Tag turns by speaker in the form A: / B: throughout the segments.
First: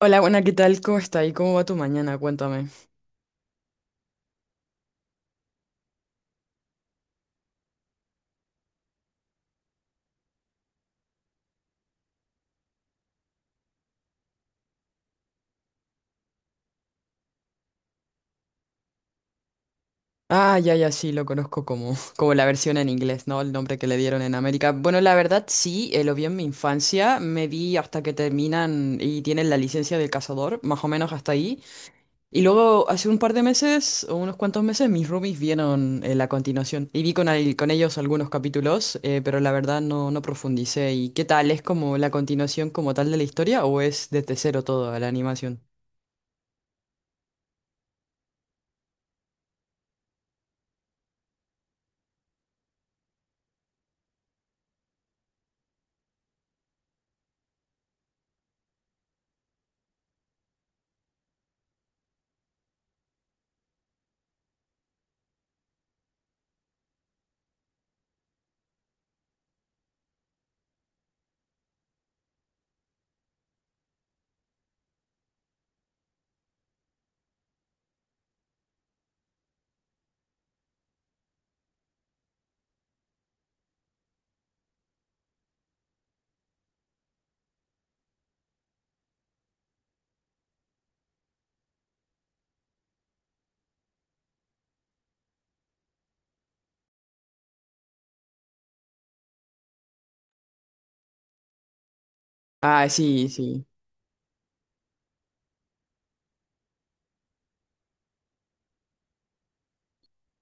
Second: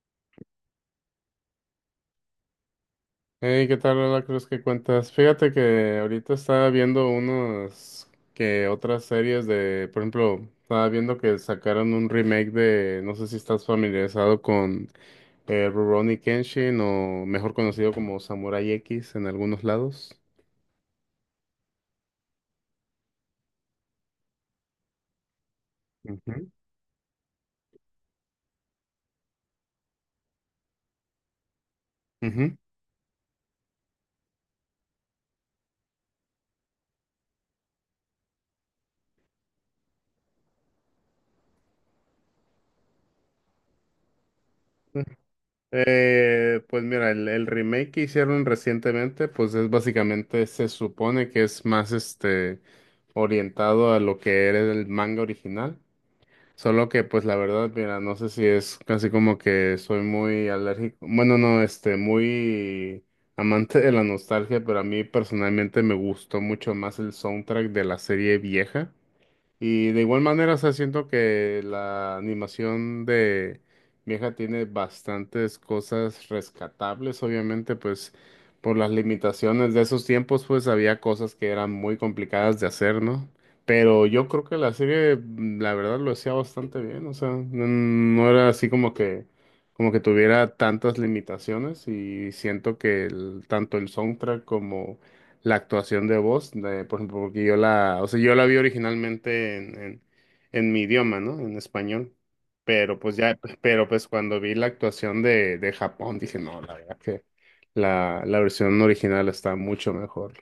A: Hola, buena, ¿qué tal? ¿Cómo está? ¿Y cómo va tu mañana? Cuéntame.
B: Hey, ¿qué tal, Lola Cruz? ¿Qué cuentas? Fíjate que ahorita estaba viendo unos que otras series de, por ejemplo, estaba viendo que sacaron un remake de, no sé si estás familiarizado con Rurouni Kenshin o mejor conocido como Samurai X en algunos lados.
A: Ah, ya, ya, sí, lo conozco como, como la versión en inglés, ¿no? El nombre que le dieron en América. Bueno, la verdad, sí, lo vi en mi infancia, me vi hasta que terminan y tienen la licencia del cazador, más o menos hasta ahí. Y
B: Ujú,
A: luego, hace un par de meses, o unos cuantos meses, mis roomies vieron la continuación. Y vi con ellos algunos capítulos, pero la verdad no profundicé. ¿Y qué tal? ¿Es como la continuación como tal de la historia o es desde cero todo
B: ujú.
A: la animación?
B: Pues mira, el remake que hicieron recientemente, pues es básicamente, se supone que es más orientado a lo que era el manga original. Solo que, pues la verdad, mira, no sé si es casi como que soy muy alérgico. Bueno, no, muy amante de la nostalgia, pero a mí personalmente me gustó mucho más el soundtrack de la serie vieja. Y de igual manera, o sea, siento que la animación de vieja tiene bastantes cosas rescatables, obviamente, pues por las limitaciones de esos tiempos, pues había cosas que eran muy complicadas de hacer, ¿no? Pero yo creo que la serie, la verdad, lo hacía bastante bien, o sea, no, no era así como que tuviera tantas limitaciones y siento que tanto el soundtrack como la actuación de voz, de, por ejemplo, porque yo la, o sea, yo la vi originalmente en mi idioma, ¿no? En español.
A: Ah, sí, sí.
B: Pero pues cuando vi la actuación de Japón, dije, no, la verdad que la versión original está mucho mejor.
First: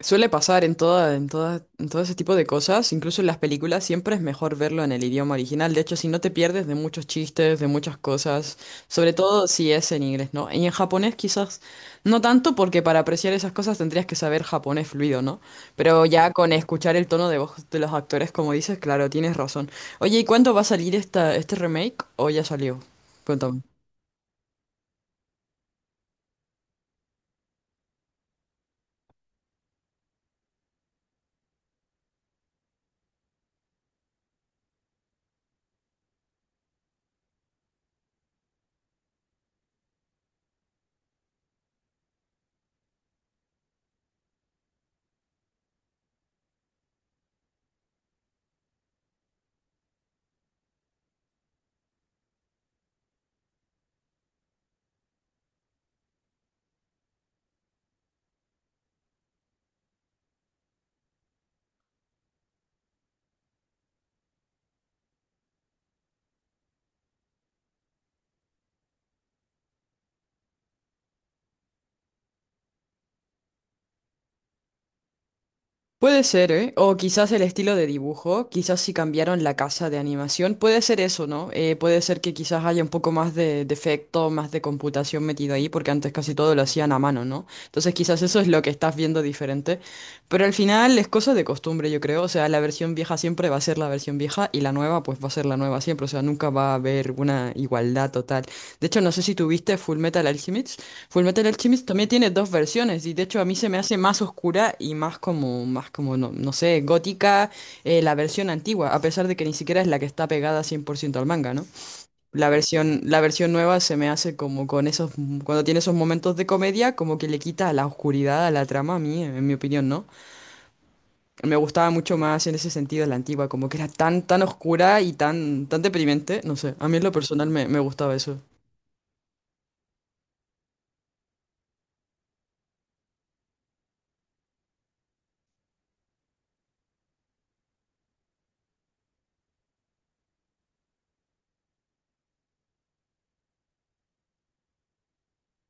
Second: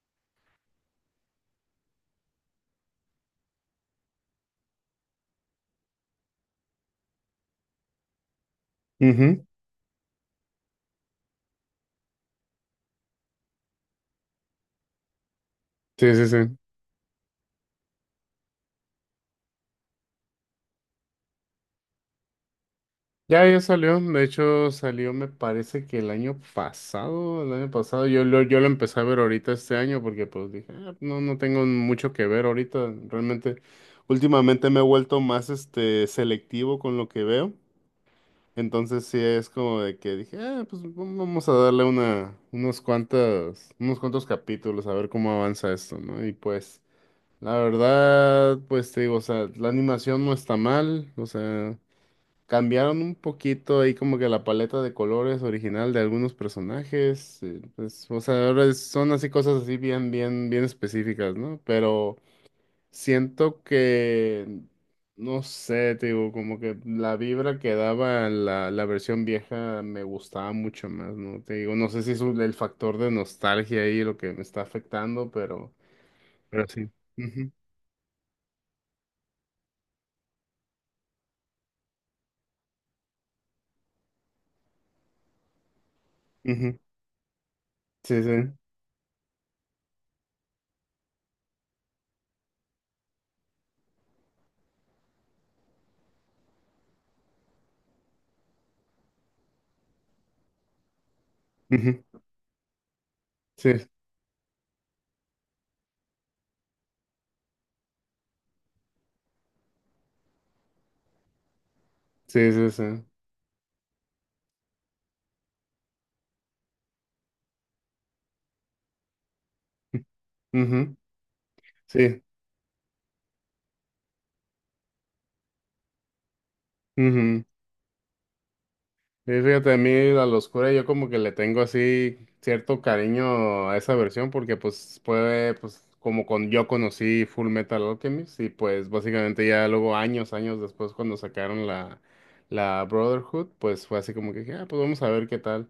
A: Suele pasar en todo ese tipo de cosas, incluso en las películas, siempre es mejor verlo en el idioma original. De hecho, si no te pierdes de muchos chistes, de muchas cosas, sobre
B: Ujú.
A: todo si es en inglés, ¿no? Y en japonés quizás no tanto, porque para apreciar esas cosas tendrías que saber japonés fluido, ¿no? Pero
B: Sí, sí,
A: ya con
B: sí.
A: escuchar el tono de voz de los actores, como dices, claro, tienes razón. Oye, ¿y cuándo va a salir esta, este remake? ¿O ya salió?
B: Ya, ya
A: Cuéntame.
B: salió. De hecho, salió, me parece que el año pasado, yo lo empecé a ver ahorita este año porque pues dije, "Ah, no, no tengo mucho que ver ahorita. Realmente, últimamente me he vuelto más selectivo con lo que veo. Entonces sí es como de que dije, ah, pues vamos a darle unos cuantos capítulos a ver cómo avanza esto, ¿no? Y pues, la verdad, pues te digo, o sea, la animación no está mal, o sea. Cambiaron un poquito ahí como que la paleta de colores original de algunos personajes, pues, o sea, ahora son así cosas así bien, bien, bien específicas, ¿no? Pero siento que, no sé, te digo, como que la vibra que daba la versión vieja me gustaba mucho más, ¿no? Te digo, no sé si es el factor de nostalgia ahí lo que me está afectando, pero,
A: Puede ser,
B: pero
A: ¿eh?
B: sí.
A: O quizás el
B: Ujú,
A: estilo de dibujo, quizás si cambiaron la casa de animación, puede ser eso, ¿no? Puede ser que quizás haya un poco más de, efecto, más de computación metido ahí, porque antes casi todo lo
B: ujú.
A: hacían a mano, ¿no? Entonces quizás
B: Sí,
A: eso es
B: sí.
A: lo que estás viendo diferente, pero al final es cosa de costumbre, yo creo, o sea, la versión vieja siempre va a ser la versión vieja y la nueva pues va a ser la nueva siempre, o sea, nunca va a haber una igualdad total. De hecho, no sé si tuviste Full Metal Alchemist. Fullmetal Alchemist también
B: Ujú.
A: tiene dos versiones y de hecho a mí se me
B: Sí,
A: hace más oscura y más como, no, no sé, gótica la versión antigua, a pesar de que ni siquiera es la que está pegada 100% al manga, ¿no? La
B: sí, sí,
A: versión,
B: sí.
A: la versión nueva se me hace como con esos, cuando tiene esos momentos de comedia, como que le quita la oscuridad a la trama a mí, en mi opinión, ¿no?
B: Ujú,
A: Me gustaba mucho
B: sí.
A: más en ese sentido la antigua, como que era tan, tan oscura y tan, tan deprimente, no sé, a mí en lo
B: Ujú.
A: personal me gustaba eso.
B: Sí, fíjate, a mí La Loscura yo como que le tengo así cierto cariño a esa versión porque pues puede pues como con yo conocí Full Metal Alchemist y pues básicamente ya luego años, años después cuando sacaron la Brotherhood pues fue así como que dije, ah, pues vamos a ver qué tal.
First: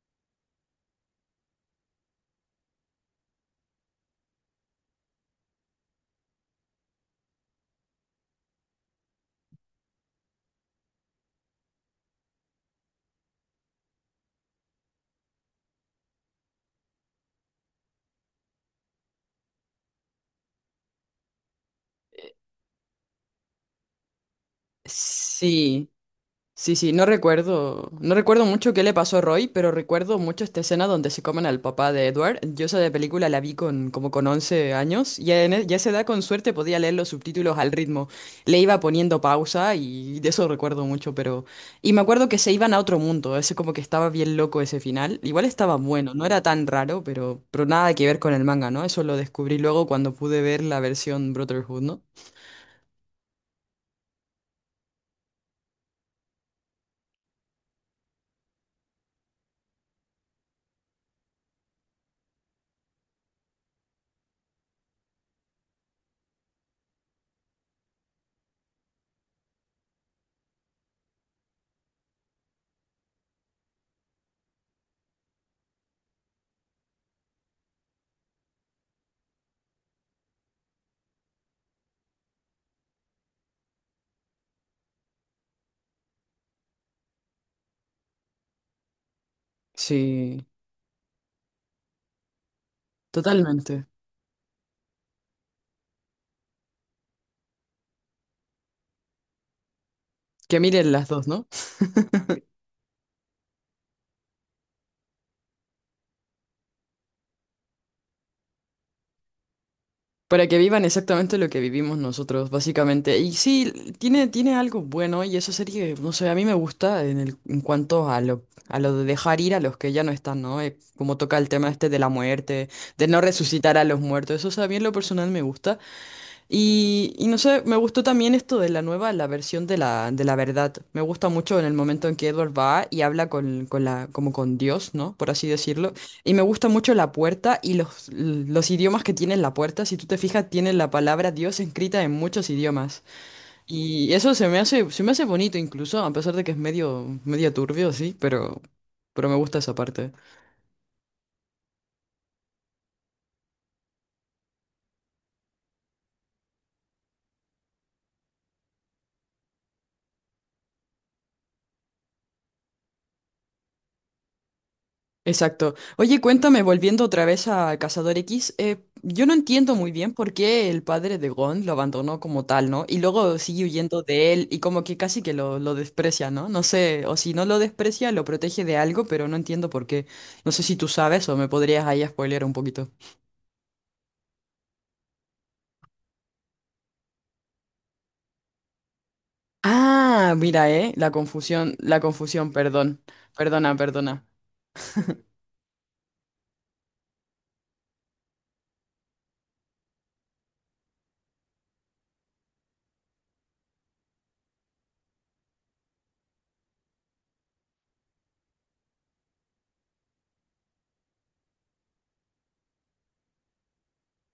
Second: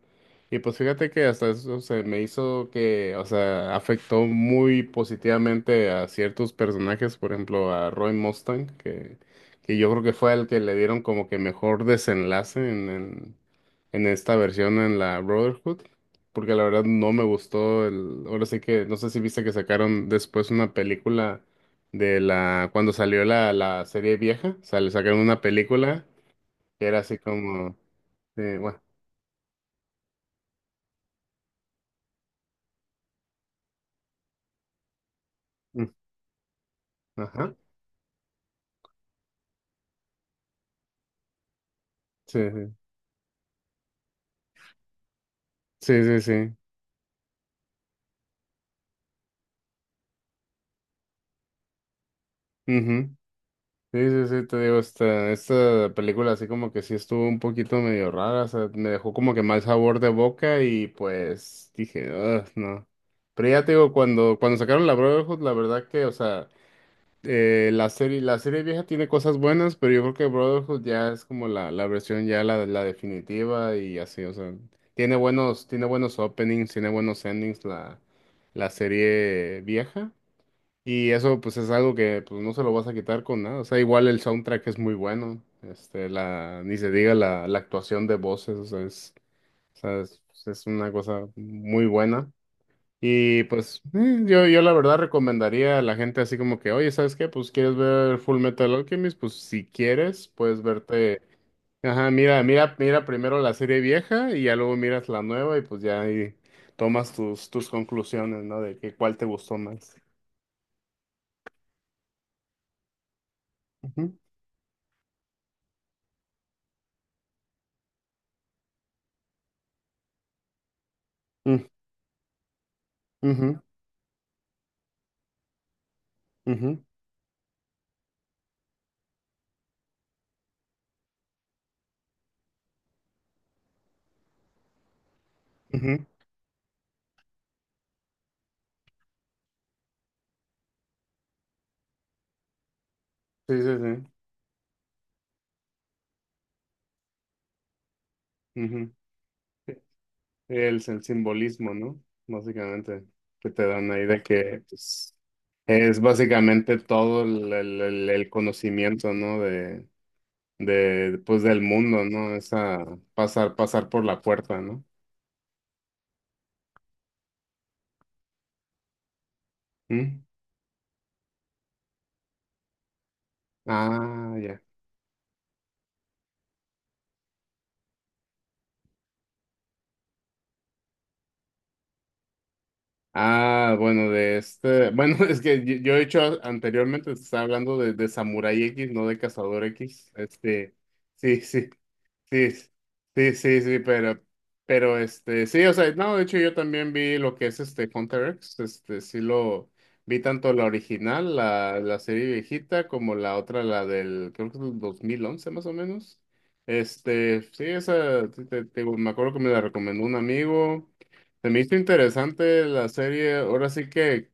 B: Y pues fíjate que hasta eso se me hizo que, o sea, afectó muy positivamente a ciertos personajes, por ejemplo a Roy Mustang, que yo creo que fue el que le dieron como que mejor desenlace en, en esta versión en la Brotherhood, porque la verdad no me gustó el, ahora sí que, no sé si viste que sacaron después una película de la, cuando salió la serie vieja, o sea, le sacaron una
A: Sí,
B: película
A: sí,
B: que
A: sí,
B: era
A: no
B: así como,
A: recuerdo, no recuerdo mucho
B: bueno,
A: qué le pasó a Roy, pero recuerdo mucho esta escena donde se comen al papá de Edward. Yo esa de película la vi con como con 11 años y en ya a
B: mm,
A: esa edad con suerte podía leer los
B: ajá,
A: subtítulos al ritmo. Le iba poniendo pausa y de eso recuerdo mucho, pero... Y me acuerdo que
B: sí,
A: se iban
B: sí,
A: a otro mundo, ese como que estaba bien loco ese final. Igual estaba
B: sí,
A: bueno,
B: sí,
A: no era
B: sí,
A: tan raro, pero nada que ver con el manga, ¿no? Eso lo descubrí luego cuando pude ver la versión Brotherhood, ¿no?
B: ujú. Sí, sí, sí, te digo, esta película así como que sí estuvo un poquito medio rara, o sea, me dejó como que mal sabor de boca y pues dije, "Ugh, no. Pero ya te digo, cuando sacaron la Brotherhood, la verdad que, o sea, la serie vieja tiene cosas buenas, pero yo creo que Brotherhood ya es como la versión ya la definitiva y así, o sea, tiene buenos openings, tiene buenos endings la serie vieja. Y eso pues es algo que pues no se lo vas a quitar con nada. O sea, igual el soundtrack es muy bueno. Ni se diga la actuación de voces, o sea, o sea, es,
A: Sí,
B: es una cosa muy buena. Y pues
A: totalmente.
B: yo la verdad recomendaría a la gente así como que, oye, ¿sabes qué? Pues quieres ver Full Metal Alchemist, pues si quieres,
A: Que
B: puedes
A: miren las
B: verte,
A: dos, ¿no?
B: ajá, mira, mira, mira primero la serie vieja y ya luego miras la nueva y pues ya ahí tomas tus conclusiones, ¿no? De que cuál te gustó más.
A: Para que vivan exactamente lo que vivimos nosotros, básicamente. Y sí,
B: Ujú.
A: tiene algo bueno y esa serie, no sé, a mí me gusta en el, en cuanto a lo de dejar ir a los que ya no están, ¿no? Como toca el tema
B: Mm,
A: este de la muerte, de no
B: ujú.
A: resucitar a los muertos. Eso, o sea, a mí en lo personal me gusta.
B: Ujú,
A: Y no sé, me gustó también esto de la nueva, la versión de la, verdad. Me gusta mucho en el momento en que Edward va y habla como con Dios, ¿no? Por así decirlo.
B: ujú.
A: Y me gusta mucho la puerta y los idiomas que tiene la puerta. Si tú te fijas, tiene la palabra Dios escrita en muchos idiomas.
B: Sí, sí, sí.
A: Y eso se me hace bonito incluso, a pesar de que es medio, medio turbio, sí, pero,
B: Ujú.
A: pero me gusta esa parte.
B: El simbolismo, ¿no? Básicamente, que te dan ahí de que pues, es básicamente todo el conocimiento, ¿no? Pues, del mundo, ¿no? Esa pasar, pasar por la puerta, ¿no?
A: Exacto. Oye, cuéntame, volviendo otra vez a Cazador X, yo no entiendo muy bien
B: ¿Mm?
A: por qué el padre de Gon lo abandonó como tal, ¿no? Y luego sigue huyendo de
B: Ah,
A: él y
B: ya.
A: como que casi que lo desprecia, ¿no? No sé, o si no lo desprecia, lo protege de algo, pero no entiendo por qué. No sé si tú sabes o me podrías ahí spoilear un poquito.
B: Ah, bueno, de este. Bueno, es que yo he hecho anteriormente, te estaba hablando de Samurai X, no de Cazador X.
A: Ah, mira, la
B: Sí, sí,
A: confusión,
B: sí,
A: perdón.
B: sí, sí,
A: Perdona,
B: sí, pero,
A: perdona.
B: pero sí, o sea, no, de hecho yo también vi lo que es este Hunter X, sí lo vi tanto la original, la serie viejita, como la otra, la del, creo que es del 2011 más o menos. Sí, esa, te digo, me acuerdo que me la recomendó un amigo. Se me hizo interesante la serie. Ahora sí que,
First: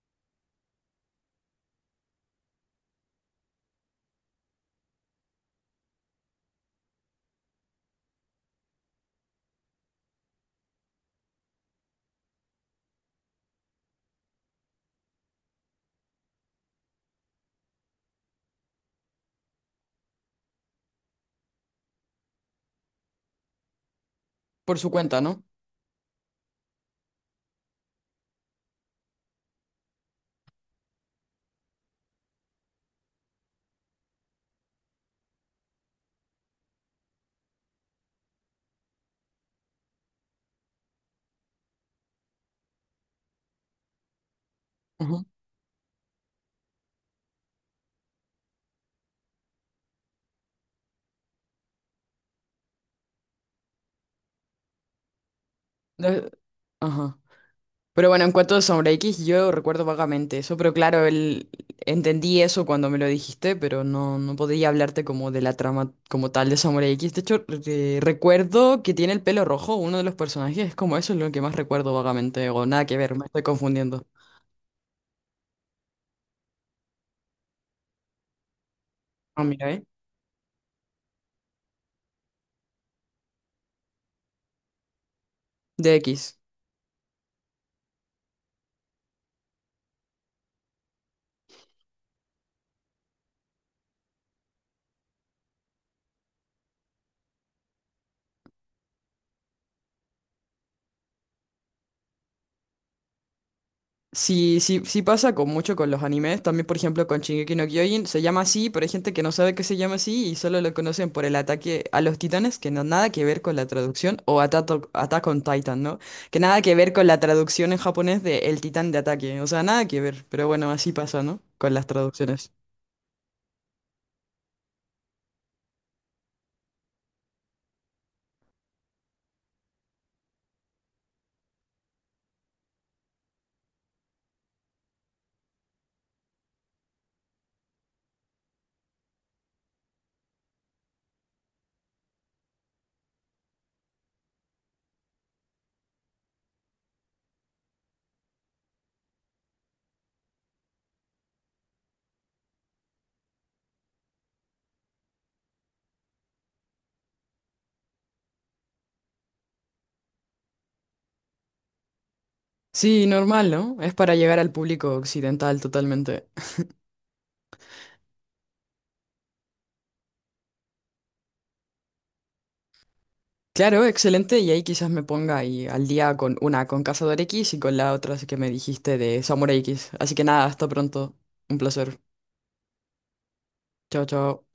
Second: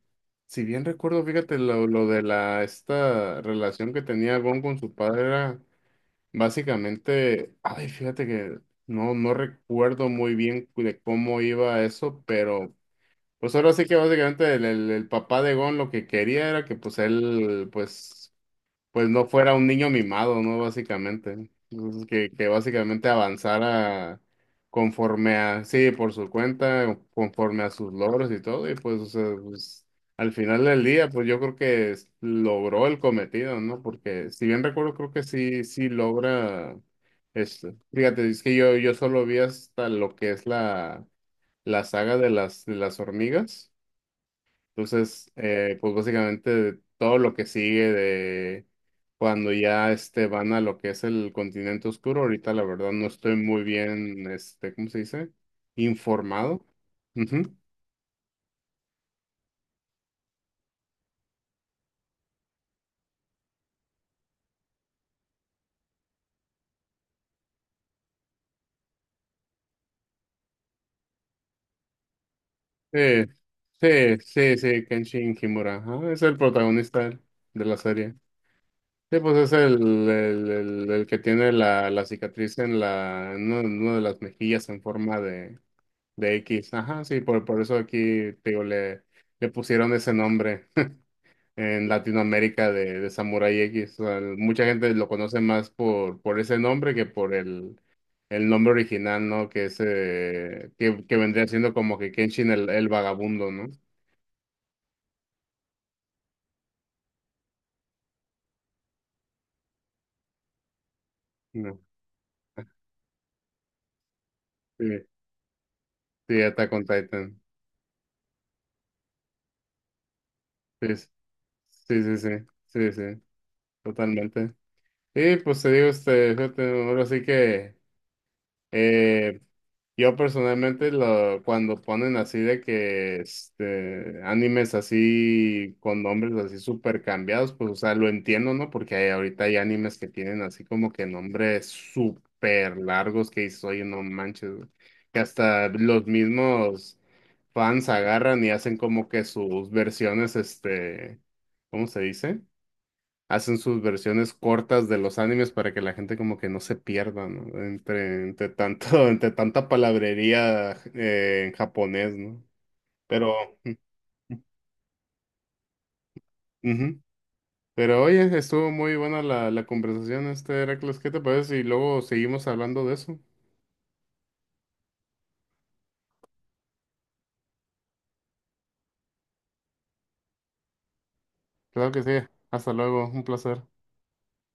B: si bien recuerdo, fíjate, lo de la esta relación que tenía Gon con su padre era básicamente, ay, fíjate que no, no recuerdo muy bien de cómo iba eso, pero pues ahora sí que básicamente el papá de Gon lo que quería era que pues él pues no fuera un niño mimado, ¿no? Básicamente. Entonces, que básicamente avanzara
A: Por su cuenta,
B: conforme
A: ¿no?
B: a, sí, por su cuenta, conforme a sus logros y todo, y pues, o sea, pues, al final del día, pues yo creo que logró el cometido, ¿no? Porque si bien recuerdo, creo que sí, sí logra esto. Fíjate, es que yo solo vi hasta lo que es la saga de las hormigas.
A: Ujú.
B: Entonces, pues básicamente todo lo que sigue de cuando ya van a lo que es el continente oscuro, ahorita la verdad no estoy muy bien, ¿cómo se dice?
A: No,
B: Informado.
A: ajá.
B: Ujú.
A: Pero bueno, en cuanto a Sombra X, yo recuerdo vagamente eso, pero claro, entendí eso cuando me lo dijiste, pero no podía hablarte como de la trama como tal de Sombra X. De hecho, recuerdo que tiene el pelo rojo, uno de los personajes, es como eso es lo que más recuerdo vagamente, o nada que ver,
B: Sí,
A: me estoy confundiendo.
B: sí, sí, sí, Kenshin Himura, ajá, es el protagonista de la serie. Sí, pues
A: Ah,
B: es
A: mira,
B: el,
A: ¿eh?
B: el, el- el que tiene la cicatriz en una de las mejillas en forma
A: De
B: de
A: X.
B: X. Ajá, sí, por eso aquí, te digo, le pusieron ese nombre en Latinoamérica de Samurai X. O sea, mucha gente lo conoce más por ese nombre que por el nombre original, ¿no? Que es, que vendría siendo como que Kenshin el vagabundo, ¿no?
A: Sí, sí, sí pasa con mucho con los animes, también por ejemplo con Shingeki no Kyojin, se llama así, pero hay gente que no sabe que se llama así y solo lo conocen por el
B: No.
A: ataque a los titanes, que no nada que ver con la traducción, o Attack,
B: Sí,
A: Attack on Titan, ¿no? Que
B: sí,
A: nada
B: Attack
A: que
B: on
A: ver con la
B: Titan.
A: traducción en japonés de el titán de ataque, o sea, nada que ver, pero bueno, así
B: Sí, sí,
A: pasa, ¿no? Con las
B: sí, sí,
A: traducciones.
B: sí, sí, totalmente. Y pues te digo, fíjate, ahora sí que eh, cuando ponen así de que este animes así con nombres así súper cambiados, pues o sea, lo entiendo, ¿no? Porque ahorita hay animes que tienen así como que nombres súper largos que dices, oye, no manches, güey". Que hasta los mismos fans agarran y hacen como que sus versiones, ¿cómo se dice? Hacen sus versiones cortas de los animes para que la gente como que no se pierda, ¿no? Entre tanto, entre tanta palabrería en japonés, ¿no?
A: Sí,
B: Pero,
A: normal, ¿no? Es para llegar al público occidental totalmente.
B: Ujú. Pero oye, estuvo muy buena la conversación, este Heracles, ¿qué te parece? Y luego seguimos hablando de eso.
A: Claro, excelente. Y ahí quizás me ponga ahí al día con Cazador X y con la otra que me dijiste de Samurai X. Así que nada, hasta pronto. Un
B: Claro
A: placer.
B: que sí. Hasta luego, un placer.
A: Chao, chao.